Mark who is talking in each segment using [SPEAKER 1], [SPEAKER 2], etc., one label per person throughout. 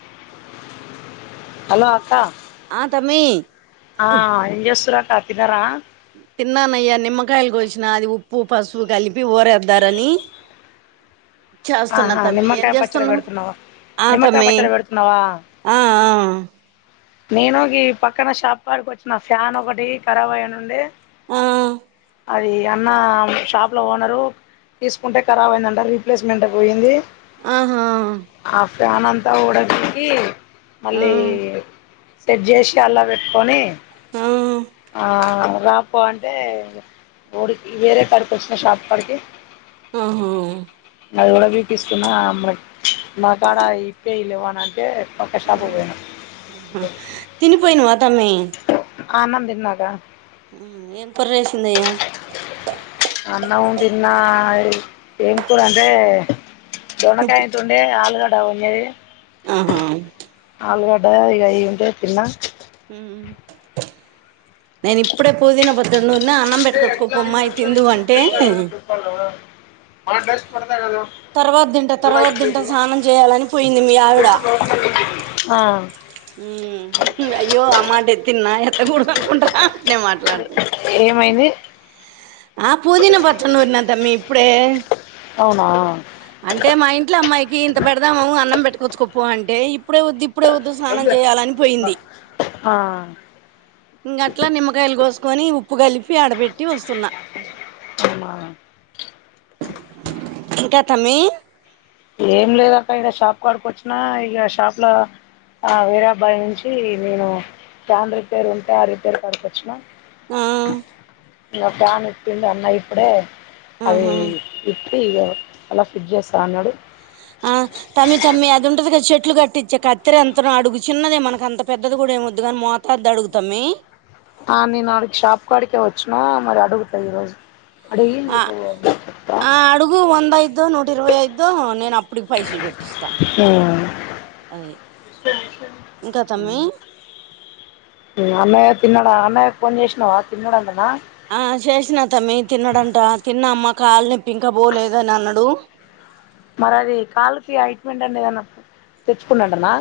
[SPEAKER 1] [inaudible]
[SPEAKER 2] Hello అక్క
[SPEAKER 1] ఆ తమ్మీ
[SPEAKER 2] ఆ ఎంజసూరు అక్క తినర
[SPEAKER 1] తిన్నానయ్యా నిమ్మకాయలు కోసిన అది ఉప్పు పసుపు కలిపి ఊరేద్దారని చేస్తున్నా
[SPEAKER 2] ఆహా
[SPEAKER 1] తమ్మి ఏం
[SPEAKER 2] నిమ్కాయ పచ్చడ
[SPEAKER 1] చేస్తున్నావ్
[SPEAKER 2] పెడుతునవ
[SPEAKER 1] ఆ
[SPEAKER 2] నిమ్మకాయ
[SPEAKER 1] తమ్మి
[SPEAKER 2] పచ్చడ పెడుతున్నావా
[SPEAKER 1] ఆ ఆ
[SPEAKER 2] నేను గి పక్కన షాప్ కాడికి వచ్చిన ఫ్యాన్ ఒకటి కరబ్ అయనుండి
[SPEAKER 1] ఆ
[SPEAKER 2] అది అన్న షాప్లో ఓనరు తీసుకుంటే ఖరాబ్ అయిందంట రీప్లేస్మెంట్కు పోయింది
[SPEAKER 1] ఆహా
[SPEAKER 2] ఆ ఫ్యాన్ అంతా ఊడబికి
[SPEAKER 1] ఆ
[SPEAKER 2] మళ్ళీ సెట్ జేసి అలా పెట్టుకొని
[SPEAKER 1] ఆ
[SPEAKER 2] ఆ రాపో అంటే ఉడికి వేరే కడికి వచ్చినా షాప్ క్కడికి
[SPEAKER 1] ఆహా
[SPEAKER 2] అది ఉడా బీకిస్తున్నా నా కాడ ఇపేయ్యే లేవ్వని అంటే పక్క
[SPEAKER 1] ఆ
[SPEAKER 2] షాపుకు పోయినా
[SPEAKER 1] ఆహా తిని పోయినవ తమి
[SPEAKER 2] ఆనందిన్నాకా
[SPEAKER 1] హామ్ ఏం కుర చేేసింద
[SPEAKER 2] అన్నం తిన ఏం కుర అంటె చెమ్మా కయ ఇంత ఉండే ఆలుగడ్డ ఉన్నది
[SPEAKER 1] ఆహా
[SPEAKER 2] ఆలుగడ్డ ఇగ ఇవి ఉంటే తిన్న
[SPEAKER 1] హ్ నేను ఇప్పుడే పుదీన
[SPEAKER 2] ఇ ఎట్లా ఎట్లా
[SPEAKER 1] అంటే
[SPEAKER 2] అని చెప్ప నువ్వు హాల్డెస్ పడదా కద
[SPEAKER 1] తర్వాత తింట తర్వాత తింట స్నానం చేయాలని పోయింది. మీ ఆవిడ
[SPEAKER 2] ఆ
[SPEAKER 1] హ్ అయ్యో అమ్మాట ఎత్తిన ఎత్తకూడదు అనుకుంటారా అట్లే మాట్లాడుతున్నా
[SPEAKER 2] ఏంది
[SPEAKER 1] ఆ పుదీనా పచ్చడ నూరిన తమ్మి ఇప్పుడే
[SPEAKER 2] అవునా
[SPEAKER 1] అంటే మా ఇంట్లో అమ్మాయి టి ఇంత పెడదాము అన్నం పెటుకోవచ్చు కపో అంట ఇప్పుడే వద్దు ఇప్పుడే వద్దు స్నానం చేయాలని పోయింది
[SPEAKER 2] ఆ
[SPEAKER 1] ఇంకట్లా నిమ్మకాయలు కోసుకొని ఉప్పు కలిపి ఆడబెట్టి వస్తున్నా
[SPEAKER 2] అమ్మ
[SPEAKER 1] ఇంకాతమ్మీ
[SPEAKER 2] ఏం లేదక్క ఇగా షాప్ కాడికి ఓచ్చిన ఇక షాప్ లో ఆ వీరాబాయి నుంచి నేను తన్ రిపేర్ ఉంటే ఆ రిపేర్ కడికొచ్చిన
[SPEAKER 1] ఆ
[SPEAKER 2] ఇంకా ఫ్యాన్ ఇచ్చింది. అన్న ఇప్పుడే అది
[SPEAKER 1] ఆహా
[SPEAKER 2] ఇ ప్పి ఈగ ఆలా ఫ్రిడ్జ జేస్త అన్నడు
[SPEAKER 1] ఆ తమ్మి తమ్మి అది ఉంటది కదా చెట్టు చెట్లు కట్టించే కత్తిర ఎంతనో అడుగు చిన్నదే మనకు అంత పెద్దది కూడా ఏమొద్దు కాని మోతాద్దది అడుగు తమ్మీ
[SPEAKER 2] ఆ నేను అడికి షాప్ కాడికే ఓచ్చిన మరి అడుగుతా ఈ రోజు
[SPEAKER 1] ఆ ఆ అడుగు వంద ఐతదో నూట ఇరవై ఐతధో అప్ప టికి పైసలు కొట్టిస్తా అది ఇంకా
[SPEAKER 2] ఉమ్
[SPEAKER 1] తమ్మి
[SPEAKER 2] అన్నయ్య తిన్నాడా అన్నయ్య ఫోన్ చేసినావా తిన్నాడు అంటన
[SPEAKER 1] ఆ చేసిన తమ్మి తిన్నాడంట తిన్నా అమ్మా కాళ్ళునోప్పి ఇంకా పోలేదని అన్నాడు
[SPEAKER 2] మరి అది కాళ్లుకి అయింటుమెంటు అన్న ఏదన్న తెచ్చుకున్నాంటనా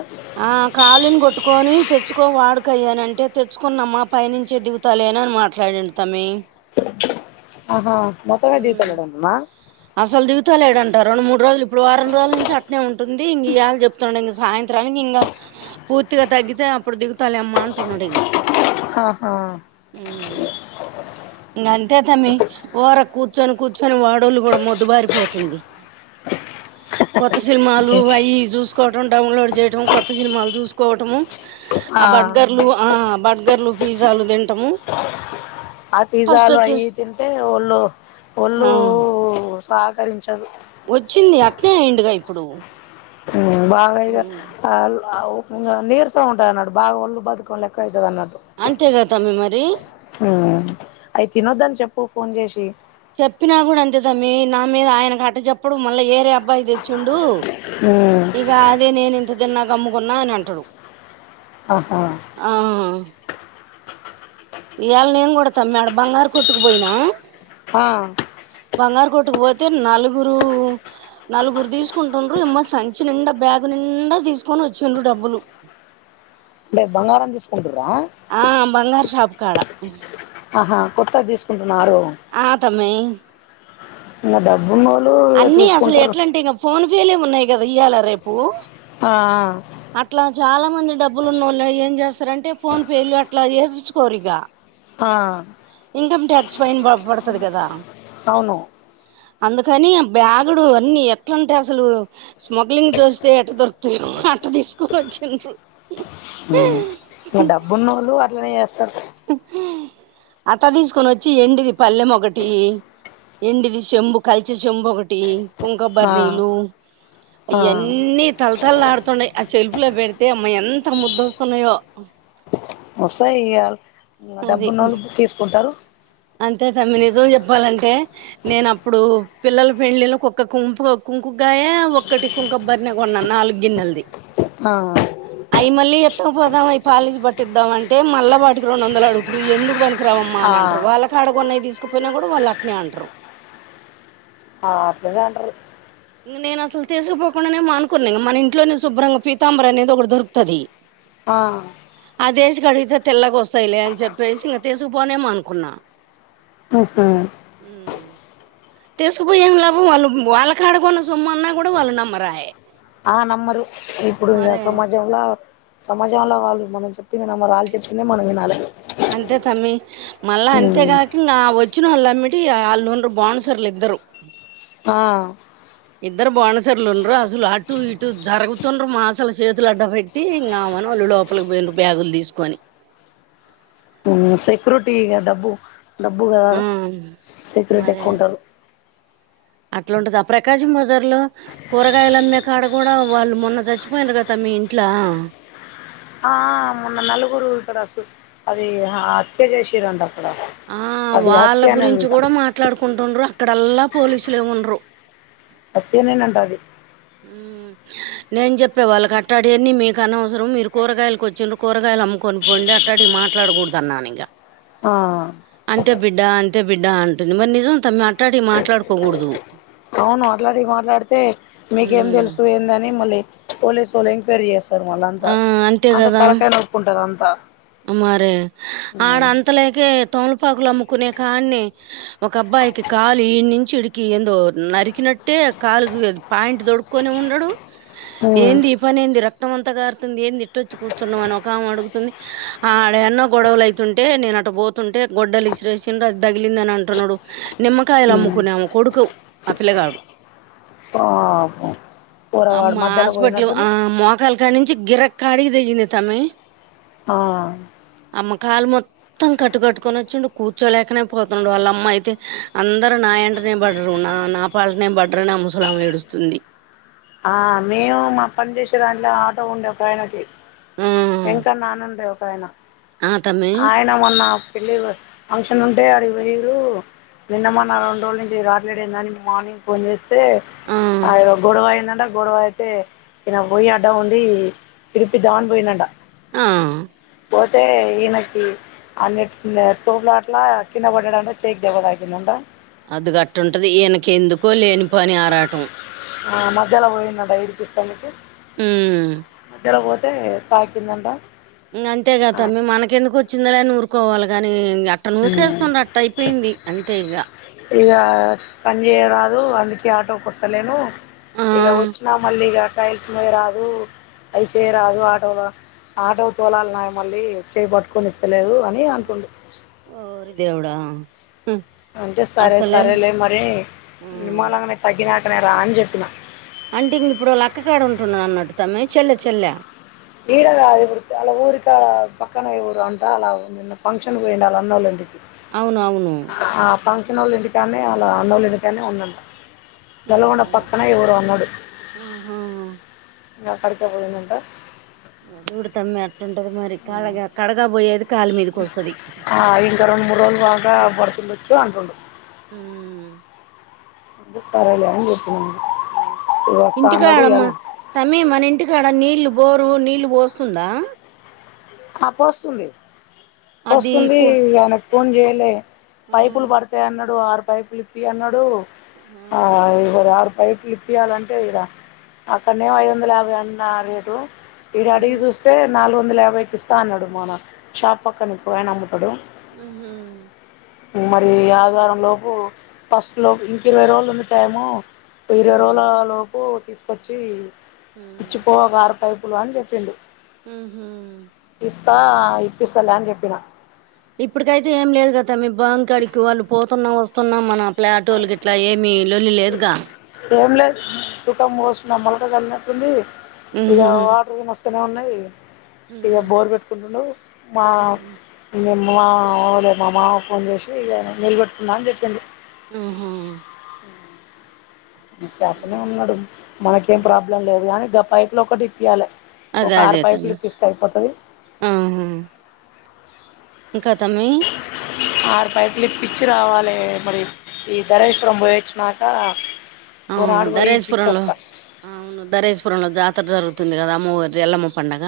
[SPEAKER 1] ఆ కాలుని కొట్టుకొని తెచ్చుకోని వాడుక అయ్యానంటే తెచ్చుకున్న అమ్మా పై నుంచి డి లే తనని మాట్లాడిండు తమ్మీ
[SPEAKER 2] ఆహా మోత్తమే దీగుత లేదంటనా
[SPEAKER 1] అసలు దిగుతా లేడంట రెండు మూడు రోజులు ఇప్పుడు వారం రోజుల నుంచి అట్న ఉంటుంది ఇంక ఇయ్యాల చెప్తున్నాడు ఇ సాయంత్రమ్ మనికి ఇంకా పూర్తిగా తగ్గితే అప్పుడు దిగుతాలే అమ్మ అంటున్నాడు. ఇగా
[SPEAKER 2] ఆహా
[SPEAKER 1] ఇంకా అంతే తమ్మీ వొరకు కూర్చొని కూర్చొని వాడోళ్లు కూడా మొద్దుబారిపోతుంది. కొత్త సినిమాలు
[SPEAKER 2] ఓకే
[SPEAKER 1] అవి చూసుకోవటం డౌన్లోడ్ చేయటం కొత్త సినిమాలు చూసుకోవటము ఆ బర్గర్లు ఆ బర్గర్లు పిజ్జాలు తింటాము
[SPEAKER 2] ఆ పిజ్జాలు అవి తింటే ఒళ్ళు ఒళ్ళు సాగు
[SPEAKER 1] వోచ్చింది అట్టనే అయిండుగా ఇప్పుడు
[SPEAKER 2] బాగా ఇగా ఇంగా నీరసం ఉంటది. అన్నాట్టు బాగా ఒళ్ళు బద్దకం లెక్క అయితది న్నట్టు
[SPEAKER 1] అంతేగా తమ్మి మరి
[SPEAKER 2] అయి తినొద్దని చెప్పు ఫోన్ చేసి
[SPEAKER 1] చెప్పినా కూడా అంతేతమ్మీ నా మీద ఆయనకు అట్ట చెప్పడు మళ్ళా ఏరే అబ్బాయి తెచ్చిండు
[SPEAKER 2] మ్మ్
[SPEAKER 1] ఇంకా అది నేను ఇంత తిన్నాక అమ్ముకున్నాడు అని అంటాడు.
[SPEAKER 2] ఆహా
[SPEAKER 1] ఆ ఇయల నేను కూడా తమ్మీ బంగారు కొట్టుకుపోయినా
[SPEAKER 2] ఆ
[SPEAKER 1] బంగారు కొట్టు కు పోతే నలుగురు నలుగురు తీసుకుంటుండ్రు ఇమ్మ సంచి నిండా బ్యాగు నిం నిండా తీసుకొని వచ్చిండ్రు డబ్బులు
[SPEAKER 2] టే బంగారం తీసుకుంటురు రా
[SPEAKER 1] ఆ బంగారు షాప్ కాడ
[SPEAKER 2] ఆహా కొత్తది తీసు
[SPEAKER 1] ఆ తమ్మి
[SPEAKER 2] ఇగ డబ్బున్నోళ్ళు తీసుకుంటర్రు
[SPEAKER 1] ఏలేమున్నాయి గదా ఇయ్యాల రేపు
[SPEAKER 2] ఆ ఆ
[SPEAKER 1] అట్లా చాలా మంది డబ్బులున్నోళ్ళు ఏం చేస్తారంటే ఫోన్ పే లు అట్లా చేపిచ్చుకోరు ఇగ
[SPEAKER 2] ఆ
[SPEAKER 1] ఇన్కమ్ ట్యాక్స్ ఫైన్ ప పడతది కదా
[SPEAKER 2] అవును
[SPEAKER 1] అందుకని ఆ బ్యాగుడు అన్నీ ఎట్లంటే అసలు స్మగ్లింగ్ చేస్తే ఎట్ట దొరుకు [unintelligible] అట్ట తీసుకోని ఒచ్చిండ్రు
[SPEAKER 2] ఇంగ డబ్బున్నోళ్ళు అట్లనే చేస్తారు
[SPEAKER 1] అట్ట తీసుకొనొచ్చి ఎండిది పల్లెం ఒకటి ఎండిది చెంబు కలిషె చెంబు ఒకటి కుంకపు
[SPEAKER 2] ఆ
[SPEAKER 1] బరినీలు
[SPEAKER 2] ఆ
[SPEAKER 1] అయన్నీ తలతలాడుతుండాయి ఆ షెల్ఫ్ లో పెడు తే అమ్మ ఎంత ముద్దొస్తున్నాయో
[SPEAKER 2] వస్తాయి ఇయాల్ ఇంగ
[SPEAKER 1] అది
[SPEAKER 2] డబ్బున్నోల్లు తీసుకుంటారు
[SPEAKER 1] అంతే తమ్మి నిజం చెప్పాలంటే నేను అప్పుడు పిల్లల పెళ్లిళ్ళకు ఒక్క కుంపుగ కు కుంకుగ్గాయ ఒక్కటి కుంకపు భరిణె కొన్నా నాలుగు గిన్నెలది
[SPEAKER 2] ఆ
[SPEAKER 1] అయి మళ్ళీ త్తుకు పోదాం అయి పాలిష్ పట్టిద్దాం అంటే మళ్ళా వాటికి రెండొందలు అడుగుతుర్రు ఇవి ఎందుకు పనికిరావమ్మా
[SPEAKER 2] ఆ
[SPEAKER 1] అని అం ట్రు వాళ్ళకాడ గొన్నయి తీసుకుపోయినా గూడా వాళ్ళు అట్నే అంటరు
[SPEAKER 2] ఆ అట్లనే అంట్రు
[SPEAKER 1] నేను అసలు తీసుకోపోకుండానే మానుకున్నా ఇంగ మన ఇంట్లోనే శుభ్రంగా పీతాంబరి అనేది ఒకటి దొరుకుతది
[SPEAKER 2] ఆ
[SPEAKER 1] అదేసి కడిగితే తెల్లగా వస్తాయిలే అని చెప్పేసి ఇంక తీసుకుపోనే మానుకున్నా
[SPEAKER 2] [unintelligible]
[SPEAKER 1] ఊ తీసుకుపోయి ఏం లాభం వాళ్ళు వాళ్ళకాడ కొన్న సొమ్ము అన్నా కూడా వాళ్ళు నమ్మరాయే
[SPEAKER 2] ఆ నమ్మరు ఇప్పుడు ఇగ
[SPEAKER 1] మరే
[SPEAKER 2] సమాజం ల సమాజంలో వాళ్ళు మనం చెప్పింది నమ్మరు వాళ్ళు చెప్పిందే మనం వినాలె
[SPEAKER 1] అంతే తమ్మి మళ్ళా
[SPEAKER 2] ఉమ్
[SPEAKER 1] అంతేగాక ఇంగా ఆ వచ్ చ్చినోళ్ళ అమ్మిటి ఇయ ఆళ్ళున్రు బౌన్సర్లు ఇద్దరు
[SPEAKER 2] ఆ
[SPEAKER 1] ఇద్దరు బౌనసర్లు ఉండ్రు అసలు అటు ఇటు జరుగుతుండ్రు మా అసలు చేతులు అడ్డ పెట్టి ఇంగామె మన వాళ్ళు లోపలికి పోయిండ్రు బ్యాగులు తీసుకొని
[SPEAKER 2] ఉమ్ సెక్యూరిటీగా డబ్బు డబ్బు గదా
[SPEAKER 1] ఆ
[SPEAKER 2] సెక్యూరిటీ ఎక్కువుంటారు
[SPEAKER 1] అట్ల ఉంటది ఆ ప్రకాశం బజార్ లో కూరగాయలు అమ్మే కాడ గూడా వాళ్ళు మొన్న చచ్చిపోయిండ్రు గా తమ్మీ ఇంట్ల
[SPEAKER 2] ఆ మొన్న నలుగురు ఇక్కడ సు అది హత్య చేసిర్రంట
[SPEAKER 1] ఆ వాళ్ళ గురించి కూడా మాట్లాడుకుంటుండ్ర ఇక్కడల్లా పోలీసులే ఉండ్రు
[SPEAKER 2] వట్టిగానేంట అది
[SPEAKER 1] ఊ నేను చెప్పా వాళ్ళకి అట్టాటియన్ని మీకు అనవసరం మీరు కూరగాయలకి వచ్చిండ్రు కూరగాయలు అమ్ముకొని పోండి అట్టాటి మాట్లాడకూడదు అన్నానిగా
[SPEAKER 2] ఆ
[SPEAKER 1] అంతే బిడ్డ అంతే బిడ్డ అంటుంది మరి నిజం తమ్మీ అట్లాంటివి మాట్లాడుకోకూడదు
[SPEAKER 2] అవును అట్లాటిన్వీ మాట్లాడితే మీకేం
[SPEAKER 1] మ్మ్
[SPEAKER 2] తెలుసు ఏందని మళ్ళీ పోలీసు ఓళ్ళు ఎంక్వైరీ చేస్త్ ారు మళ్ళ అంతా
[SPEAKER 1] ఆ అంతే
[SPEAKER 2] అంత
[SPEAKER 1] కదా
[SPEAKER 2] తలకై నొప్పి ఉంటాది అంతా
[SPEAKER 1] మరే అడ
[SPEAKER 2] ఉమ్
[SPEAKER 1] అంతలెకే తమలపాకులు అమ్ముకునే కాడ్నే ఒక అబ్బాయికి కాలు ఇడ్నచి ఈడికి ఎందో నరికినట్ నట్టే కాలుకు పాయింట్ తోడుకొని ఉండడు ఏంది ఈ పని ఏంది రక్తం అంతా కారుతుంది ఏంది ఇట్టొచ్చి కూర్చున్నావ్ అని ఒక ఆమె అడుగుతుంది ఆడ్ ఎన్నో గొడవలు అయితుంటే నేను అటు పోతుంటే గొడ్డలు ఇసిరేసిడు అది తగిలింది అని అంటున్నాడు నిమ్మకాయలు
[SPEAKER 2] ఉమ్
[SPEAKER 1] అమ్ముకునే ఆమె కొడుకు ఆ పిల్లగాడు
[SPEAKER 2] పాపం
[SPEAKER 1] అమ్మ
[SPEAKER 2] పోరగాడు మధ్యలో
[SPEAKER 1] హాస్పిటల్
[SPEAKER 2] పోయినట్టుంది
[SPEAKER 1] ఆ మోకాలు కాడ నుంచి గిర కాడి తెగింది తమ్మీ
[SPEAKER 2] ఆ
[SPEAKER 1] అమ్మ కాలు మొత్తం కట్టుకట్టుకొని వచ్చిడు కూర్చోలేకనేపోతుండు వాళ్ళ అమ్మ అయితే అందరు నా వెంటనే [inaudible] ఉన్నా నా పాలనే బడర్ అని ఆ ముసలమే ఏడుస్తుంది
[SPEAKER 2] ఆ మేము మా పని చేసే దాంట్ల ఆటో ఉండే ఒక ఆయనకి
[SPEAKER 1] ఆ
[SPEAKER 2] వెంకన్న అని ఉండే ఒక
[SPEAKER 1] ఆ తమ్మి
[SPEAKER 2] ఆయన మొన్న పెళ్లికి పో ఫంక్షన్ ఉంటే అడికి పోయిళ్లు నిన్న మొన్న రెండు రోజుల నుంచి రావట్లేడు ఏంది అని మార్నింగ్ ఫోన్ చెస్ చేస్తే
[SPEAKER 1] ఆ
[SPEAKER 2] అ ఏదో గొడవ అయిందా నట గొడవ అయితే ఈయన పోయి అడ్డం ఉండి ఇడిపిదం అని పోయిండు అంటా
[SPEAKER 1] ఆ
[SPEAKER 2] పోతే ఈయనకి ఆయన ఇట్లనే తోపులాటల కింద పడ్డాడు అంటా చేయి కి దెబ్బ తాకింది అంటా
[SPEAKER 1] అది గట్టుంటది ఈయనకి ఎందుకో లేని పని ఆరాటం
[SPEAKER 2] ఆ మధ్యలో పోయిండు అంటా విడిపించేందుకు
[SPEAKER 1] ఉమ్
[SPEAKER 2] మధ్యలో పోతే తే తాకిందింట
[SPEAKER 1] ఇంగ అంతే గదా తమ్మీ మనకెందుకు వచ్చిందిలే అని ఊరుకోవాలి గాని ఇగ అట్ట
[SPEAKER 2] ఆ
[SPEAKER 1] నూకేస్తున్నట్టు అయిపోయింది అంతే ఇగ
[SPEAKER 2] ఈ ఆటోకి వస్తలేను
[SPEAKER 1] ఆ
[SPEAKER 2] ఇగ వచ్చినా మళ్ళీ ఇగా రైస్ మోయరాదు అవి చేయరాదు ఆటోల ఆటో తొలన్నాయే మళ్ళీ చేయి పట్టుకొని ఇస్తలేదు అని అంటుండు
[SPEAKER 1] ఓరి దేవుడా
[SPEAKER 2] అంటే సరే
[SPEAKER 1] అసలే
[SPEAKER 2] సరేలే మరి
[SPEAKER 1] ఉమ్
[SPEAKER 2] నిమ్మళంగానే తగ్గినాకనే రా అని చెప్పిన
[SPEAKER 1] అంటే ఇంగ ఇప్పుడు వాళ్ళ అక్క కాడ ఉంటున్నట్న తమ్మీ చెల్లె చెల్ల
[SPEAKER 2] ఈడ కాదు ఇప్పుడు ఊరికి కాడ పక్కన ఊరు అంట అలా నిన్న ఫంక్షన్కి పోయిండు అంటా వాళ్ల అన్నోళ్ళు ఇంటికీ
[SPEAKER 1] అవును అవును
[SPEAKER 2] పిన్నోలు ఇంటికనే వాళ్ళ అన్నోళ్ళ ఇంటికానే ఉన్నాడంట నల్గొండ
[SPEAKER 1] ఆహా
[SPEAKER 2] పక్కన ఏ ఊరో అన్నడు
[SPEAKER 1] ఆహా
[SPEAKER 2] ఇంగ అక్కడికే పోయిండు అంటా
[SPEAKER 1] అదూడు తమ్మీ అటుంటది మరి కడగా కడగా పోయేది కాలి మీదకి వస్తది
[SPEAKER 2] ఆ ఇంకా రెండు మూడు రోజులు కాగా బడతుండొచ్చు అంటుండు
[SPEAKER 1] మ్
[SPEAKER 2] అందుకు సరేలే అని చెప్పిన
[SPEAKER 1] ఇంటికాడమ్మా తమ్మీ మన ఇంటికాడ నీళ్ళు బోరు నీళ్ళు పోస్తుండా
[SPEAKER 2] ఆ పోస్తుంది
[SPEAKER 1] అది
[SPEAKER 2] పోస్తుంది
[SPEAKER 1] కో
[SPEAKER 2] ఆయనకి ఫోన్ చేయలే
[SPEAKER 1] ఆ
[SPEAKER 2] పైపులు పడతాయి అన్నాడు ఆరు పైపులు ఇప్పి అన్నాడు ఆ ఇవరి ఆరు పైపులు ఇప్పయాలంటే ఈడ అక్కడనేమో ఐదు వందల యాభై అన్న రేటు ఇడా అడిగి
[SPEAKER 1] ఉమ్
[SPEAKER 2] చూస్తే నాలుగు వందల యాభైకి ఇస్తా అన్నాడు మాన షాప్ పక్కనా ఒక ఆయన అమ్ముతడు
[SPEAKER 1] హుమ్
[SPEAKER 2] మరి ఈ ఆదివారం లోపు ఫస్ట్ లోపు ఇంక ఇరవై రోజులు ఉంది టైము ఇరవై
[SPEAKER 1] ఉమ్
[SPEAKER 2] రోజుల లోపు తీసుకొచ్చి ఇచ్చిపో కారు పైప్ పిల్లా అని చెప్పిండు
[SPEAKER 1] ఉ హ
[SPEAKER 2] ఇస్తా ఇప్పిస్తలే అని చెప్పిన
[SPEAKER 1] ఇప్పుటికైతే ఏం లేదు కదా తమ్మీ బం కడికి వాళ్ళు పోతున్నా వస్తున్నాం మన క్లాటోళ్ళు గిట్లా ఏమీ లొల్లి లేదుగా
[SPEAKER 2] ఏం లేదు కుటం పోస్తు నా మలక జల్లినట్టుంది ఇక
[SPEAKER 1] ఉహు
[SPEAKER 2] వాటర్ గీని వస్తనే వున్ ఇగ ఇగ బోర్ కట్టుకు ఉండయ్ మా
[SPEAKER 1] ఉహు
[SPEAKER 2] మన్ ఆ అవులే మా మామ కు ఫోన్ చేసి ఇలా నిలబెట్టుకున్నా అని చెప్పింది
[SPEAKER 1] ఊహు
[SPEAKER 2] నీకు చేస్తనే ఉన్నాడు మనకేం
[SPEAKER 1] అంతే
[SPEAKER 2] ప్రాబ్లం లేదు కానీ గా పైప్ లు ఒకటి ఇప్పియాలి ఒక
[SPEAKER 1] అదే
[SPEAKER 2] ఆరు
[SPEAKER 1] అదే
[SPEAKER 2] పైపులు
[SPEAKER 1] తమ్మి
[SPEAKER 2] ఇప్పిస్తే అయిపోతది
[SPEAKER 1] ఆహా ఇంకా అతన్ని
[SPEAKER 2] ఆరు పైపులు ఇపిచ్చి రావాలే మరి ఈ ధరేశ్వరం పొయ్యోచ్చినాక
[SPEAKER 1] ఆ ధరేశ్ పురంలో ఆ అవును ధరేశ్ పురంలో జాతర జరుగుతుంది తుందిగా అమ్మవారి ఎల్లమ్మ పండగ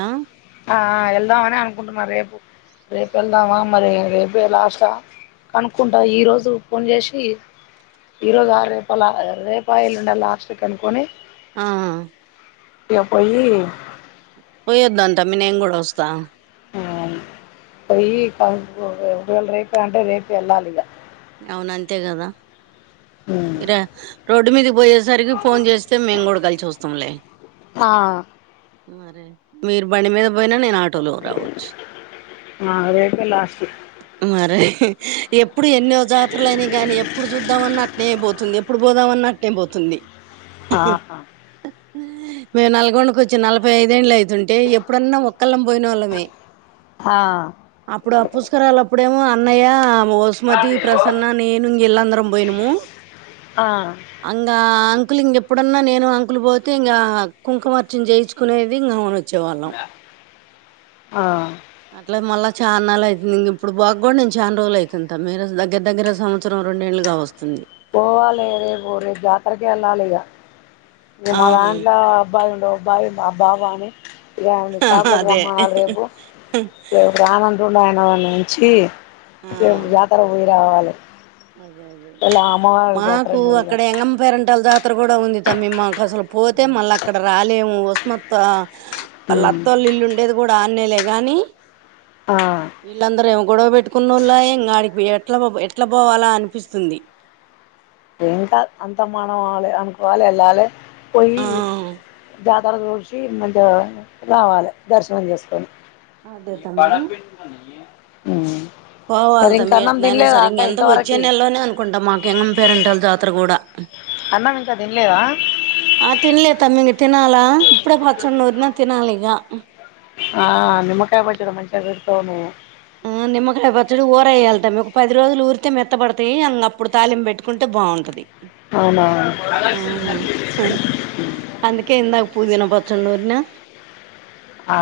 [SPEAKER 2] ఆ వెళ్దామనే అనుకుంటున్నా రేపు రేపు వెళ్దామా మరి రేపే లాస్టా కనుక్కుంట ఈ రోజు ఫోన్ చేసి ఈరోజా రేపాల రేపా ఎలుండ లాస్ట్ కి కనుకొని
[SPEAKER 1] ఆ
[SPEAKER 2] ఇక పోయి
[SPEAKER 1] పోయొద్దంట అమ్మి నేం కూడా వస్తా
[SPEAKER 2] ఆది పోయి కనుకో రెండు రోజులు రేపే అంటే రేపు వెళ్ళాలి ఇగ
[SPEAKER 1] అవునంతే కదా
[SPEAKER 2] ఉమ్
[SPEAKER 1] ఇర రోడ్డు మీదకి పొయ్యే సరికి ఫోన్ చేస్తే మేము కూడా కలిసి వస్తాంలే
[SPEAKER 2] ఆ
[SPEAKER 1] మీరు బండి మీద పోయినా నేను ఆట్ ఆటో లో రావచ్చు
[SPEAKER 2] ఆ రేపే లాస్ట్
[SPEAKER 1] ఎప్పుడు ఎన్నో జాతరల అయినా కానీ ఎప్పుడు చూద్దాంమన్నా అట్నే పోతుంది ఎప్పుడు పోదామ అన్నా అట్నే పోతుంది
[SPEAKER 2] ఆహా
[SPEAKER 1] మేము నల్గొండకి వచ్చి నలభై ఐదేండ్లు అయిద్ సంటే ఎప్పుడన్నా ఒక్కళ్ళం పోయినోళ్ళమే
[SPEAKER 2] ఆ
[SPEAKER 1] అప్పుడు ఆ పుష్కరాలు అప్పుడు డేమో అన్నయ మస్మతి ప్రసన్న నేను ఇలాందరం పోయినము
[SPEAKER 2] ఆ
[SPEAKER 1] అంగ అంకులు ఇంకెప్పుడన్నా నేను అంకులు పోతే ఇంకా కుంకుమార్చన చేయిచుకునేది ఇంగ చ్చేవాళ్ళం
[SPEAKER 2] వస్తుందా ఆ
[SPEAKER 1] అట్లే మళ్ళ చాన్నళ్ళు అయితుంది ఇంగిప్పుడు పొకూడా నేను చానా రోజులు అయితుంది మీరే దగ్గర దగ్గర సంవత్సరం రెండేళ్లు కావస్తుంది
[SPEAKER 2] పోవాలే రేపు రేపు జాతరకి ఎళ్లాలే ఇగ ఇంగ
[SPEAKER 1] ఆ
[SPEAKER 2] మా దాంట్లో అబ్బాయి ఉండే అబ్బాయి మబ్బబా అని ఇగ ఆయన్ని షాపులోకి
[SPEAKER 1] అదే
[SPEAKER 2] రమ్మనాలి రేపు రేపు రానుంటుండు ఆయన వానుంచి
[SPEAKER 1] ఆ
[SPEAKER 2] రేపు జాతరకి పోయి రావాలి
[SPEAKER 1] అదే అదే
[SPEAKER 2] ఇలా అమ్మవారి జాతర
[SPEAKER 1] మాకు
[SPEAKER 2] మరిగా
[SPEAKER 1] అక్కడ ఎంగమ్మ పేరంటల జాతర కూడా ఉంది తమ్మి మాకు అసలు పోతే మళ్ళా అక్కడ రాలేము ఉస్మాత్ వాళ్ల
[SPEAKER 2] ఉమ్
[SPEAKER 1] అత్తోళ్ళా ఇల్లు ఉండేది కూడా ఆడ్నేలే గాని
[SPEAKER 2] ఆ
[SPEAKER 1] వీళ్ళందరూ ఏమో గొడవ పెట్టుకున్నోళ్ళయే ఇంగ అడికి ఎట్లా పొ ఎట్లా పోవాలా అనిపిస్తుంది
[SPEAKER 2] ఏంకాద్ అంత మనవాళ్లే అనుకోవాలి ఎళ్ళాలే పోయి
[SPEAKER 1] ఆ
[SPEAKER 2] జ తర చూచి మంచిగా రావాలి దర్శనం చేసుకొని
[SPEAKER 1] అదే తమ్మి
[SPEAKER 2] ఉమ్మ్
[SPEAKER 1] పోవాలి తమ్మి ఎట్నైనా సరే ఇంకేంతా వచ్చే
[SPEAKER 2] ఇంతవరకి
[SPEAKER 1] నెలలోనే అనుకుంటా మాకేమ పేరంట జాతర కూడా
[SPEAKER 2] అన్నం ఇంకా తినలేదా
[SPEAKER 1] ఆ తిన్లే తమ్మి ఇంగ తి తినాలా ఇప్పుడే పచ్చడిన్నూరినా తినాలి ఇగ
[SPEAKER 2] ఆ నిమ్మకాయ పచ్చడి మంచిగా పెడతావు నువ్వు
[SPEAKER 1] ఆ నిమ్మకాయ పచ్చడి ఊరేయాల తమ్మి ఒక పది రోజులు ఊరి స్తే మెత్తపడతాయి ఇంగప్పుడు తాలింపు పెట్టుకుంటే బాగుంటది
[SPEAKER 2] అవునా
[SPEAKER 1] ఆ
[SPEAKER 2] ఉమ్మ్
[SPEAKER 1] చ్చొడిన్నూరిన
[SPEAKER 2] ఆ